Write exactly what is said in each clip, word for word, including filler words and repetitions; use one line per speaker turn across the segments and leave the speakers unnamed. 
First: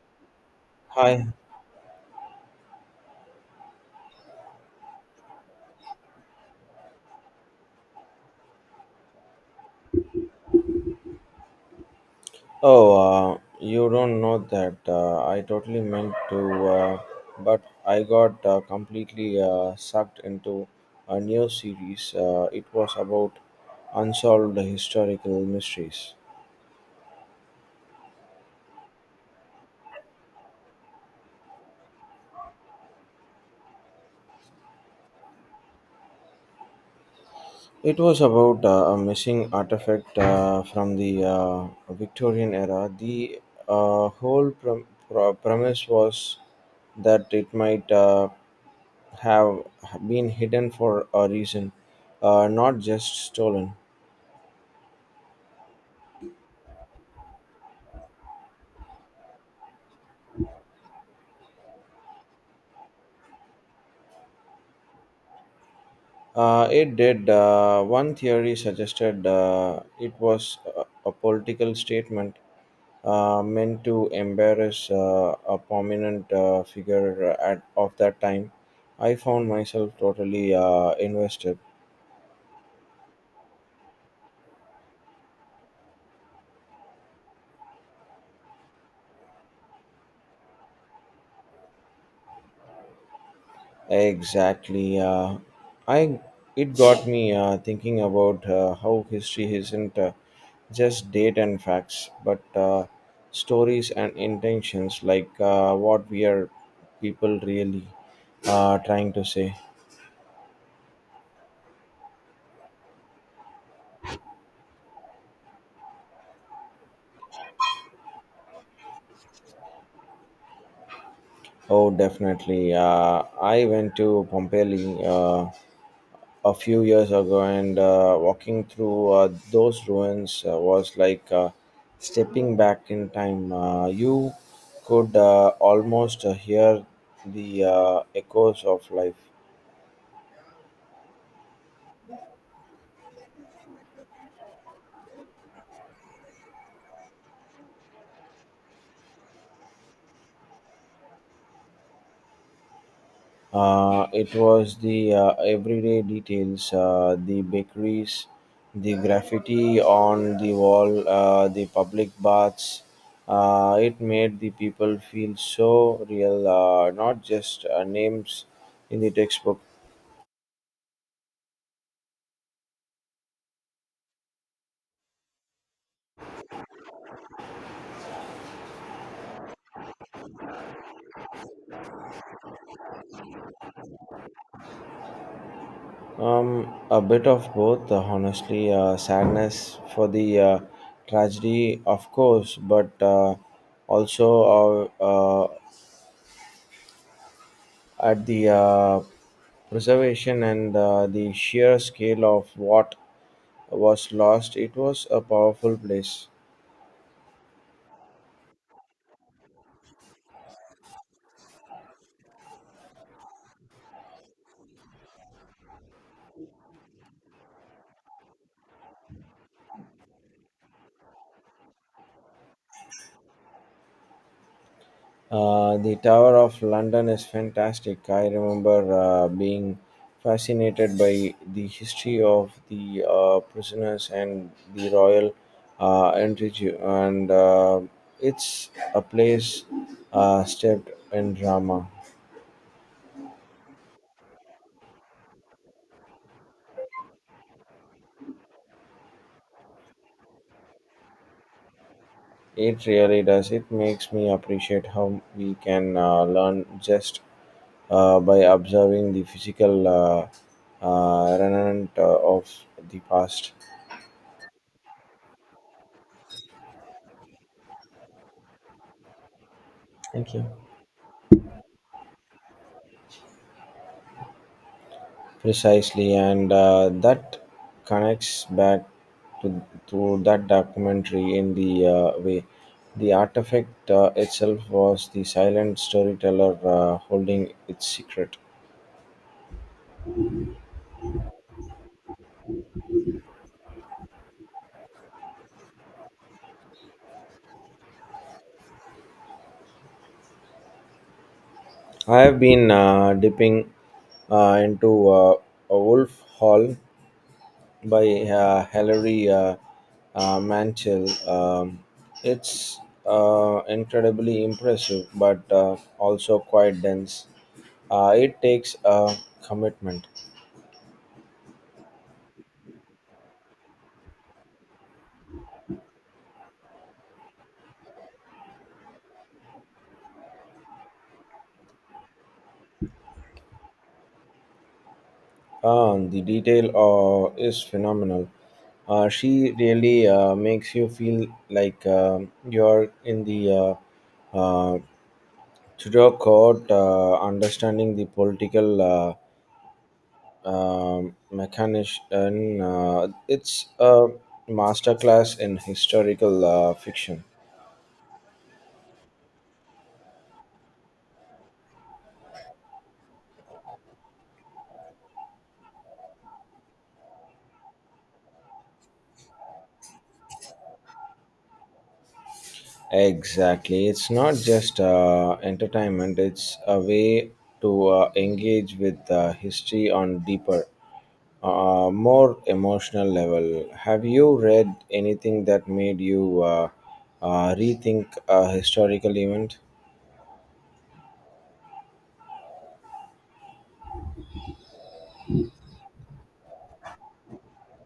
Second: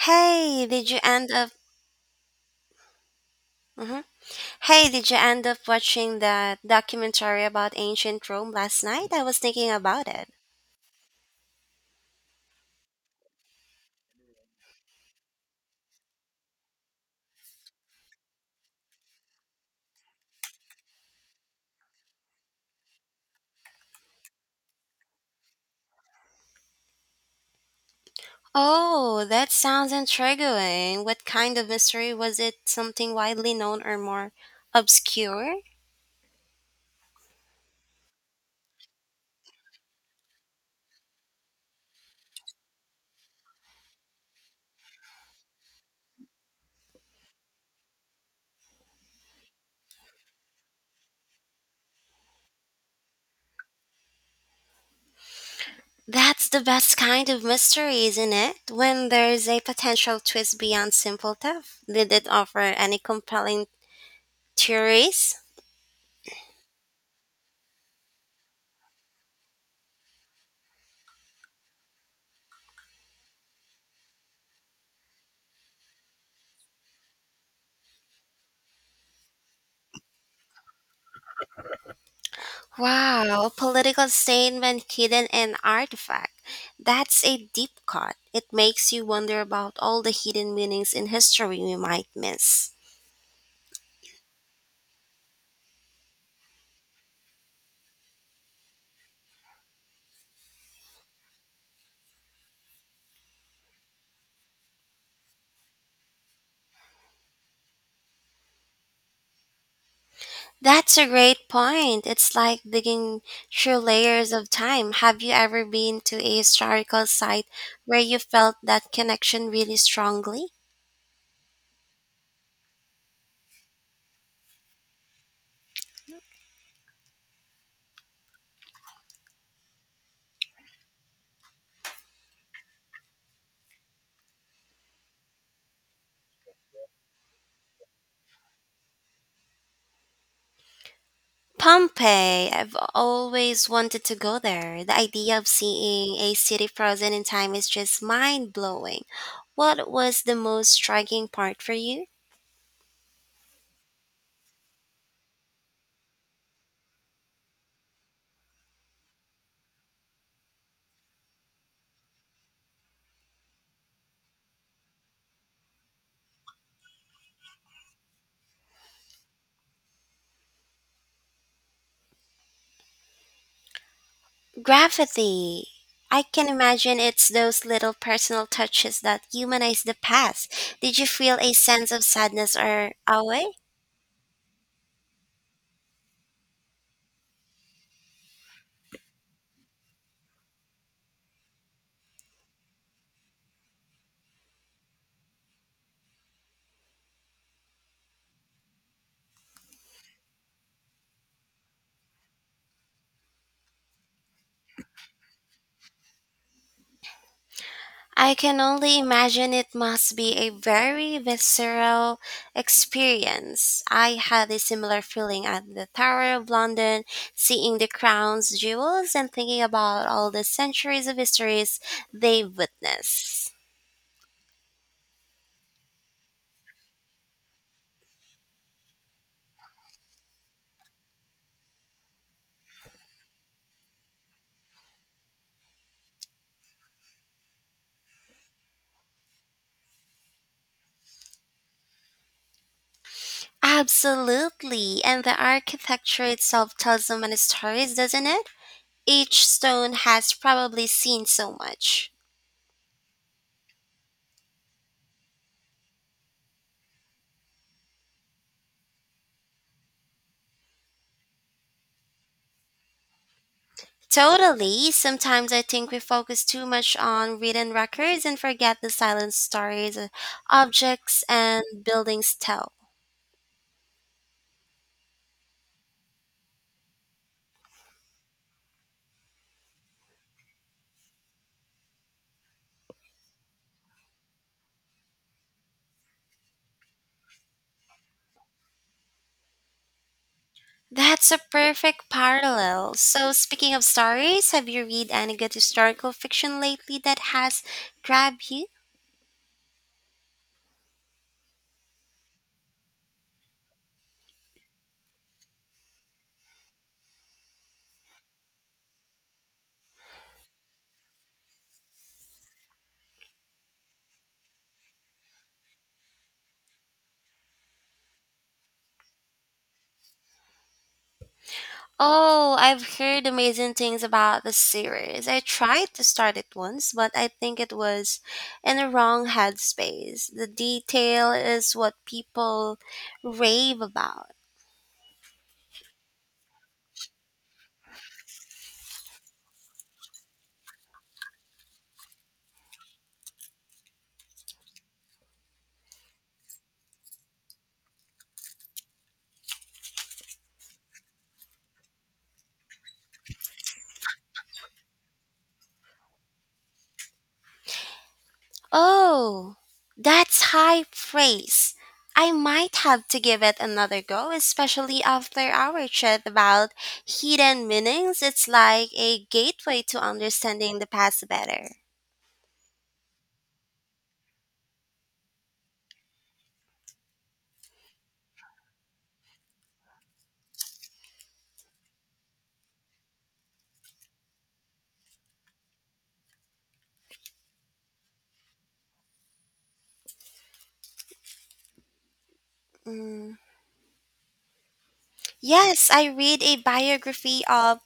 Hey, did you
Hi.
end up? Mhm. Hey, did you end up watching that documentary about ancient Rome last night? I was thinking about it.
Oh, uh, you don't know that. Uh, I totally meant to, uh, but I got uh, completely uh, sucked into a new series. Uh, it was about unsolved historical mysteries.
Oh, that sounds intriguing. What kind of mystery was it? Something widely known or more obscure?
It was about uh, a missing artifact uh, from the uh, Victorian era. The uh, whole prom- pro- premise was that it might uh, have been hidden for a reason, uh, not just stolen.
That's the best kind of mystery, isn't it? When there's a potential twist beyond simple theft. Did it offer any compelling theories?
Uh, it did. Uh, one theory suggested uh, it was a, a political statement uh, meant to embarrass uh, a prominent uh, figure at, of that time. I found myself totally uh, invested.
Wow, a political statement hidden in artifact. That's a deep cut. It makes you wonder about all the hidden meanings in history we might miss.
Exactly. Uh, I It got me uh, thinking about uh, how history isn't uh, just date and facts, but uh, stories and intentions, like uh, what we are people really uh, trying to say.
That's a great point. It's like digging through layers of time. Have you ever been to a historical site where you felt that connection really strongly?
Oh, definitely. Uh, I went to Pompeii. Uh, a few years ago, and uh, walking through uh, those ruins uh, was like uh, stepping back in time. Uh, you could uh, almost uh, hear the uh, echoes of life.
Pompeii, I've always wanted to go there. The idea of seeing a city frozen in time is just mind blowing. What was the most striking part for you?
Uh, it was the uh, everyday details, uh, the bakeries, the graffiti on the wall, uh, the public baths. Uh, it made the people feel so real, uh, not just uh, names in the textbook.
Graffiti. I can imagine it's those little personal touches that humanize the past. Did you feel a sense of sadness or awe?
Um, a bit of both, uh, honestly. Uh, sadness for the uh, tragedy, of course, but uh, also uh, uh, at the uh, preservation and uh, the sheer scale of what was lost. It was a powerful place.
I can only imagine it must be a very visceral experience. I had a similar feeling at the Tower of London, seeing the crown's jewels and thinking about all the centuries of histories they've witnessed.
Uh, the Tower of London is fantastic. I remember uh, being fascinated by the history of the uh, prisoners and the royal uh, entry, and uh, it's a place uh, steeped in drama.
Absolutely, and the architecture itself tells so many stories, doesn't it? Each stone has probably seen so much.
It really does. It makes me appreciate how we can uh, learn just uh, by observing the physical uh, uh, remnant uh, of the past.
Totally. Sometimes I think we focus too much on written records and forget the silent stories uh,
Thank you.
objects and buildings tell.
Precisely, and uh, that connects back to, to that documentary in the uh, way. The artifact uh, itself was the silent storyteller uh, holding its secret.
That's a perfect parallel. So, speaking of stories, have you read any good historical fiction lately that has grabbed you?
I have been uh, dipping uh, into uh, a Wolf Hall by uh, Hilary uh, uh, Mantel. Um, it's uh, incredibly impressive, but uh, also quite dense. Uh, it takes a commitment.
Oh, I've heard amazing things about the series. I tried to start it once, but I think it was in the wrong headspace. The detail is what people rave about.
Uh, the detail uh, is phenomenal. Uh, she really uh, makes you feel like um you're in the uh, uh, Tudor court, uh, understanding the political uh, um mechanism. Uh, it's a masterclass in historical uh, fiction.
Oh, that's high praise. I might have to give it another go, especially after our chat about hidden meanings. It's like a gateway to understanding the past better.
Exactly. It's not just uh, entertainment, it's a way to uh, engage with uh, history on deeper, uh, more emotional level. Have you read anything that made you uh, uh, rethink a historical event?
Mm. Yes, I read a biography of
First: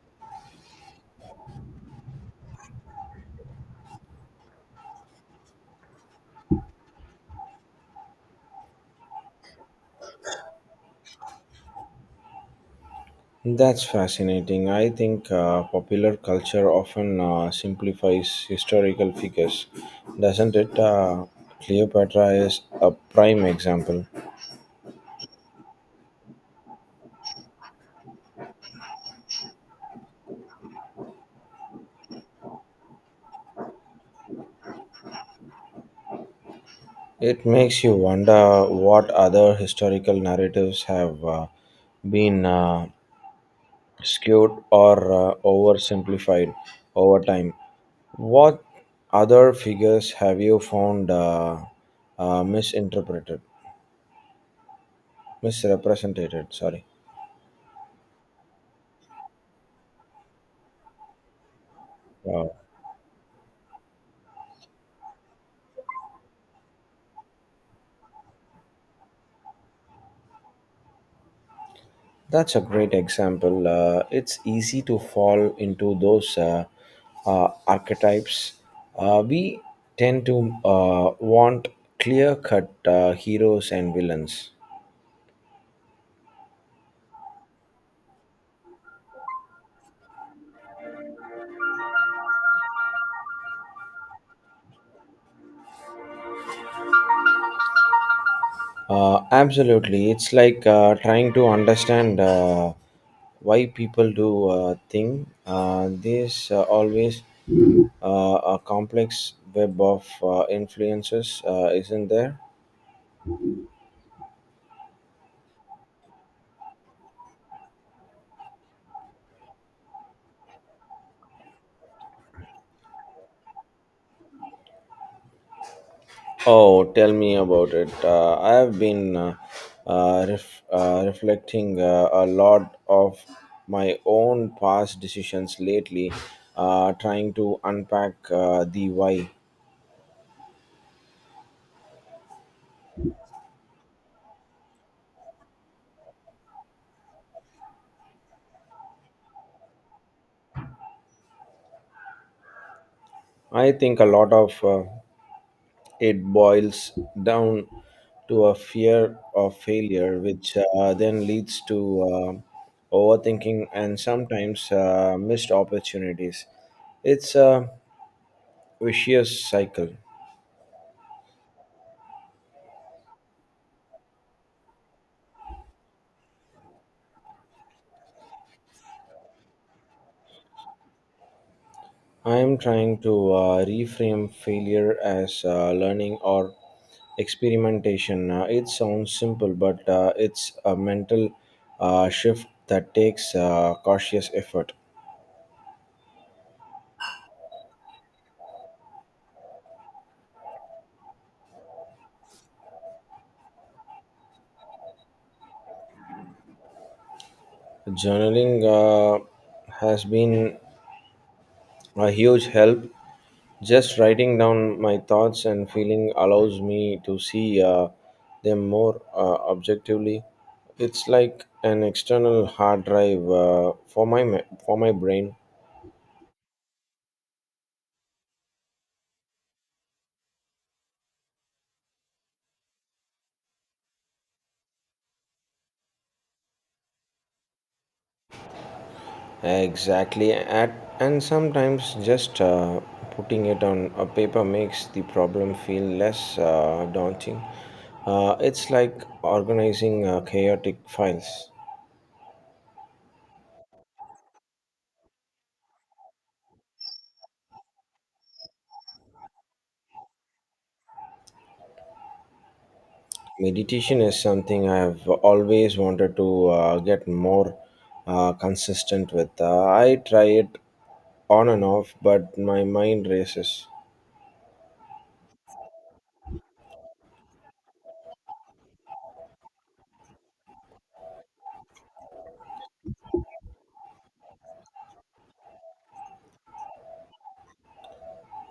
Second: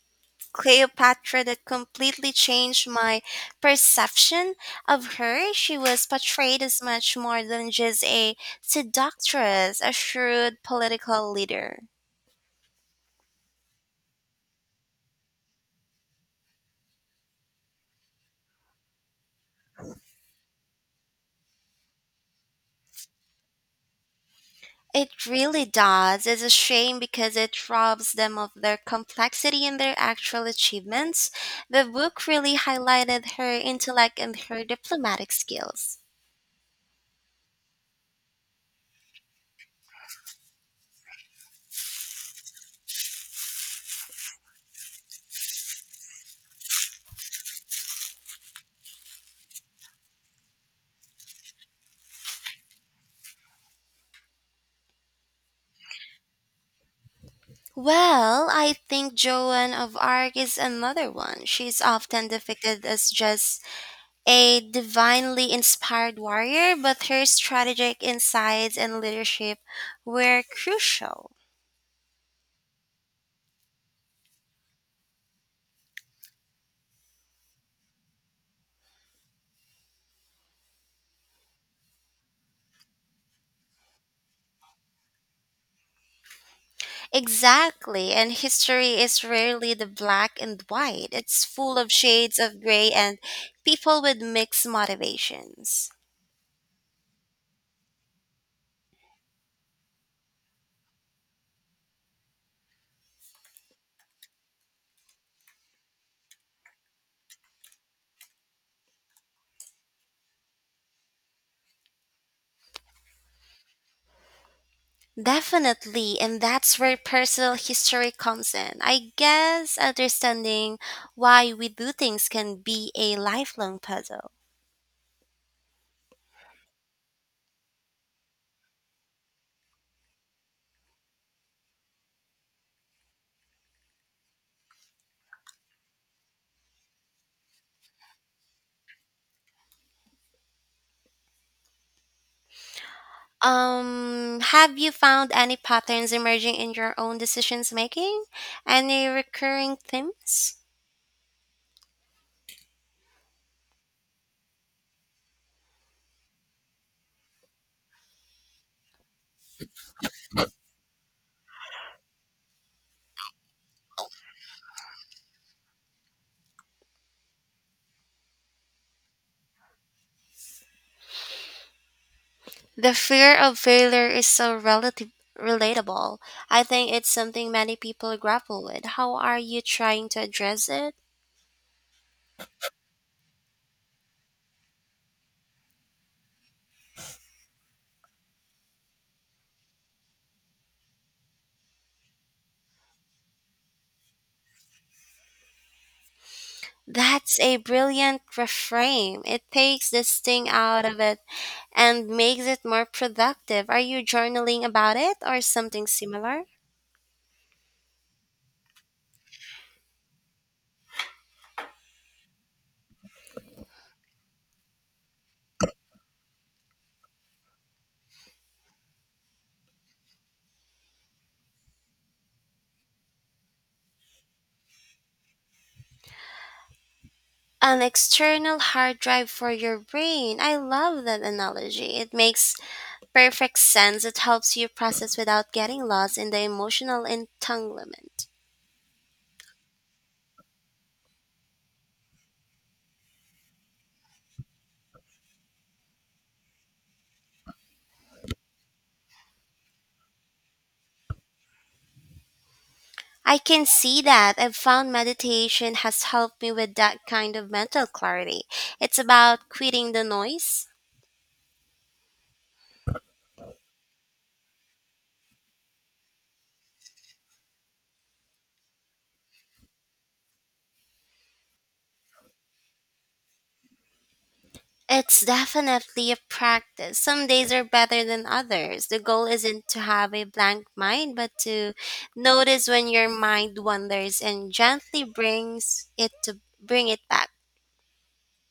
Cleopatra that completely changed my perception of her. She was portrayed as much more than just a seductress, a shrewd political leader.
That's fascinating. I think uh, popular culture often uh, simplifies historical figures, doesn't it? Uh, Cleopatra is a prime example.
It really does. It's a shame because it robs them of their complexity and their actual achievements. The book really highlighted her intellect and her diplomatic skills.
It makes you wonder what other historical narratives have uh, been uh, skewed or uh, oversimplified over time. What other figures have you found uh, uh, misinterpreted, misrepresented? Sorry.
Well, I think Joan of Arc is another one. She's often
Wow.
depicted as just a divinely inspired warrior, but her strategic insights and leadership were crucial.
That's a great example. Uh, it's easy to fall into those uh, uh, archetypes. Uh, we tend to uh, want clear cut uh, heroes and villains.
Exactly, and history is rarely the black and white. It's full of shades of gray and people with mixed motivations.
Uh, absolutely. It's like uh, trying to understand uh, why people do uh, thing. Uh, there's uh, always uh, a complex web of uh, influences, uh, isn't there?
Definitely, and that's where personal history comes in. I guess understanding why we do things can be a lifelong puzzle.
Oh, tell me about it. Uh, I have been uh, uh, ref- uh, reflecting uh, a lot of my own past decisions lately, uh, trying to unpack uh, the why.
Um, have you found any patterns emerging in your own decisions making? Any recurring themes?
I think a lot of uh, it boils down to a fear of failure, which uh, then leads to uh, overthinking and sometimes uh, missed opportunities. It's a vicious cycle.
The fear of failure is so relative relatable. I think it's something many people grapple with. How are you trying to address it?
I am trying to uh, reframe failure as uh, learning or experimentation. Uh, it sounds simple, but uh, it's a mental uh, shift that takes uh, cautious effort.
That's a brilliant reframe. It takes this thing out of it and makes it more productive. Are you journaling about it or something similar?
Journaling uh, has been a huge help. Just writing down my thoughts and feeling allows me to see uh, them more uh, objectively. It's like an external hard drive uh, for my ma- for my brain.
An external hard drive for your brain. I love that analogy. It makes perfect sense. It helps you process without getting lost in the emotional entanglement.
Exactly, at, and sometimes just uh, putting it on a paper makes the problem feel less uh, daunting. Uh, it's like organizing uh, chaotic files.
I can see that. I've found meditation has helped me with that kind of mental clarity. It's about quitting the noise.
Meditation is something I have always wanted to uh, get more uh, consistent with. Uh, I try it on and off, but my mind races.
It's definitely a practice. Some days are better than others. The goal isn't to have a blank mind, but to notice when your mind wanders and gently brings it to bring it back.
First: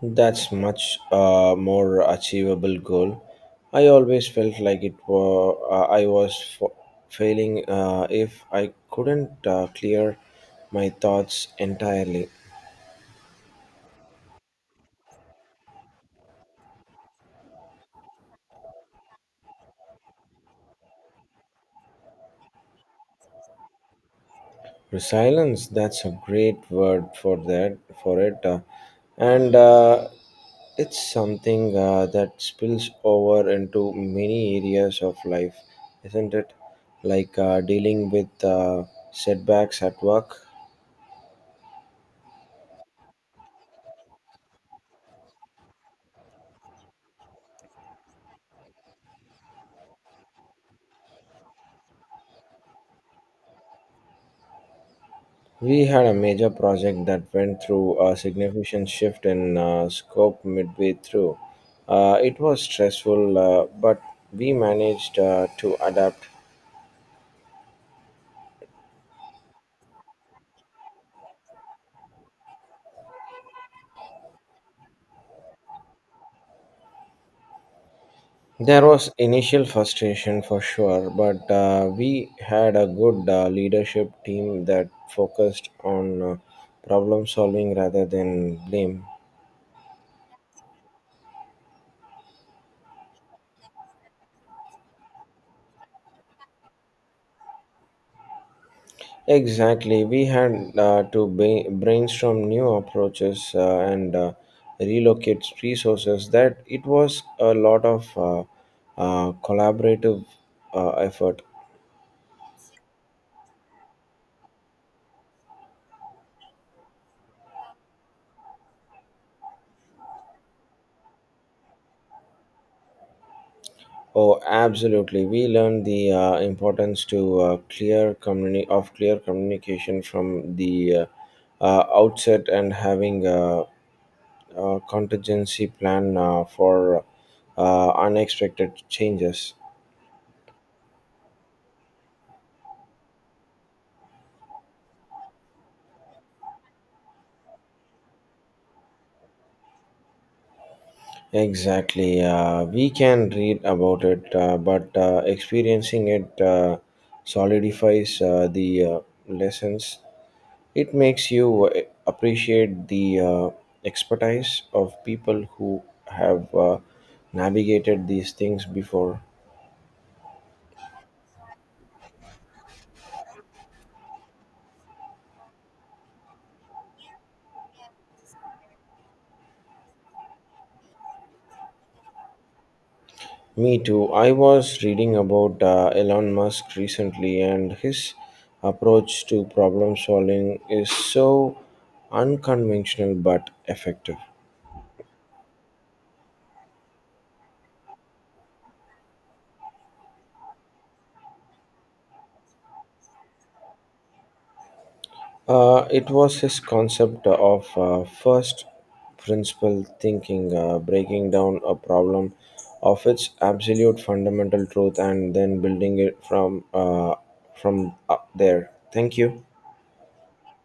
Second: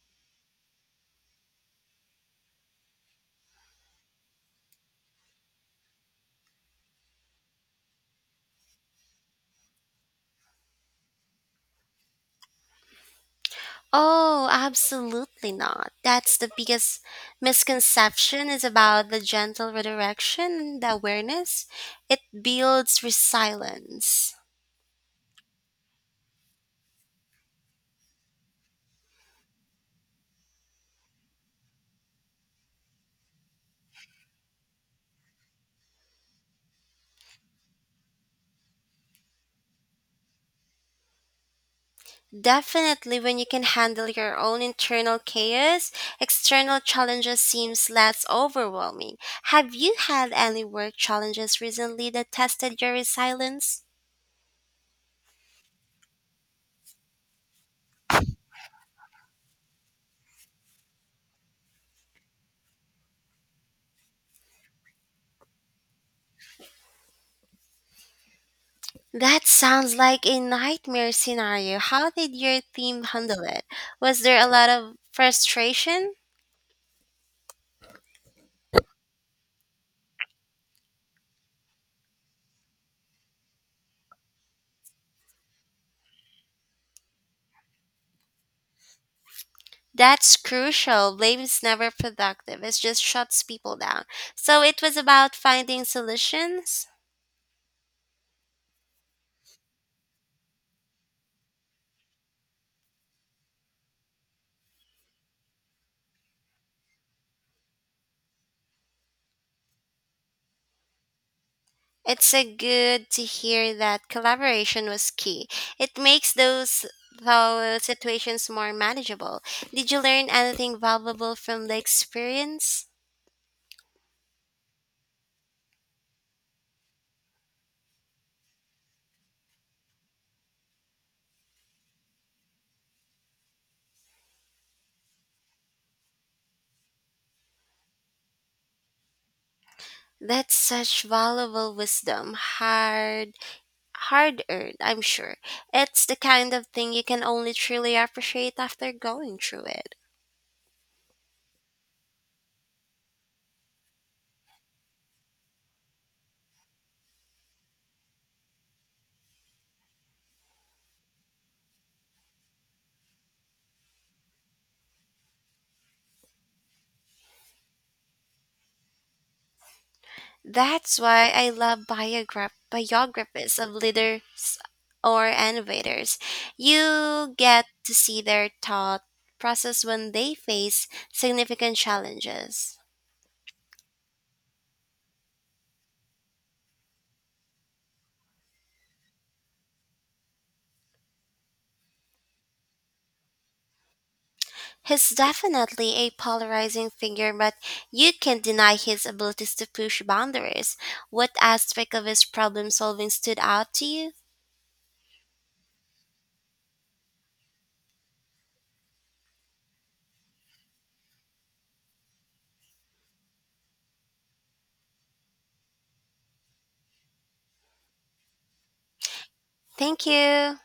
That's much uh, more achievable goal. I always felt like it was uh, I was f- failing uh, if I couldn't uh, clear my thoughts entirely.
Oh, absolutely not. That's the biggest misconception is about the gentle redirection, the awareness. It builds resilience.
Resilience, that's a great word for that for it, uh, and uh, it's something uh, that spills over into many areas of life, isn't it? Like uh, dealing with uh, setbacks at work.
Definitely when you can handle your own internal chaos, external challenges seems less overwhelming. Have you had any work challenges recently that tested your resilience?
We had a major project that went through a significant shift in uh, scope midway through. Uh, it was stressful, uh, but we managed uh, to adapt.
That sounds like a nightmare scenario. How did your team handle it? Was there a lot of frustration?
There was initial frustration for sure, but uh, we had a good uh, leadership team that focused on uh, problem solving rather than blame.
That's crucial. Blame is never productive. It just shuts people down. So it was about finding solutions.
Exactly. We had uh, to ba- brainstorm new approaches uh, and uh, relocate resources. That it was a lot of uh, uh, collaborative uh, effort.
It's a good to hear that collaboration was key. It makes those those situations more manageable. Did you learn anything valuable from the experience?
Oh, absolutely. We learned the uh, importance to uh, clear communi- of clear communication from the uh, uh, outset and having a, a contingency plan uh, for uh, unexpected changes.
That's such valuable wisdom. Hard hard earned, I'm sure. It's the kind of thing you can only truly appreciate after going through it.
Exactly. Uh, we can read about it, uh, but uh, experiencing it uh, solidifies uh, the uh, lessons. It makes you uh, appreciate the uh, expertise of people who have uh, navigated these things before.
That's why I love biograph- biographies of leaders or innovators. You get to see their thought process when they face significant challenges.
Me too. I was reading about uh, Elon Musk recently, and his approach to problem solving is so unconventional but effective.
He's definitely a polarizing figure, but you can't deny his abilities to push boundaries. What aspect of his problem solving stood out to you?
Uh, it was his concept of uh, first principle thinking, uh, breaking down a problem of its absolute fundamental truth and then building it from uh, from up there. Thank you.
Thank you.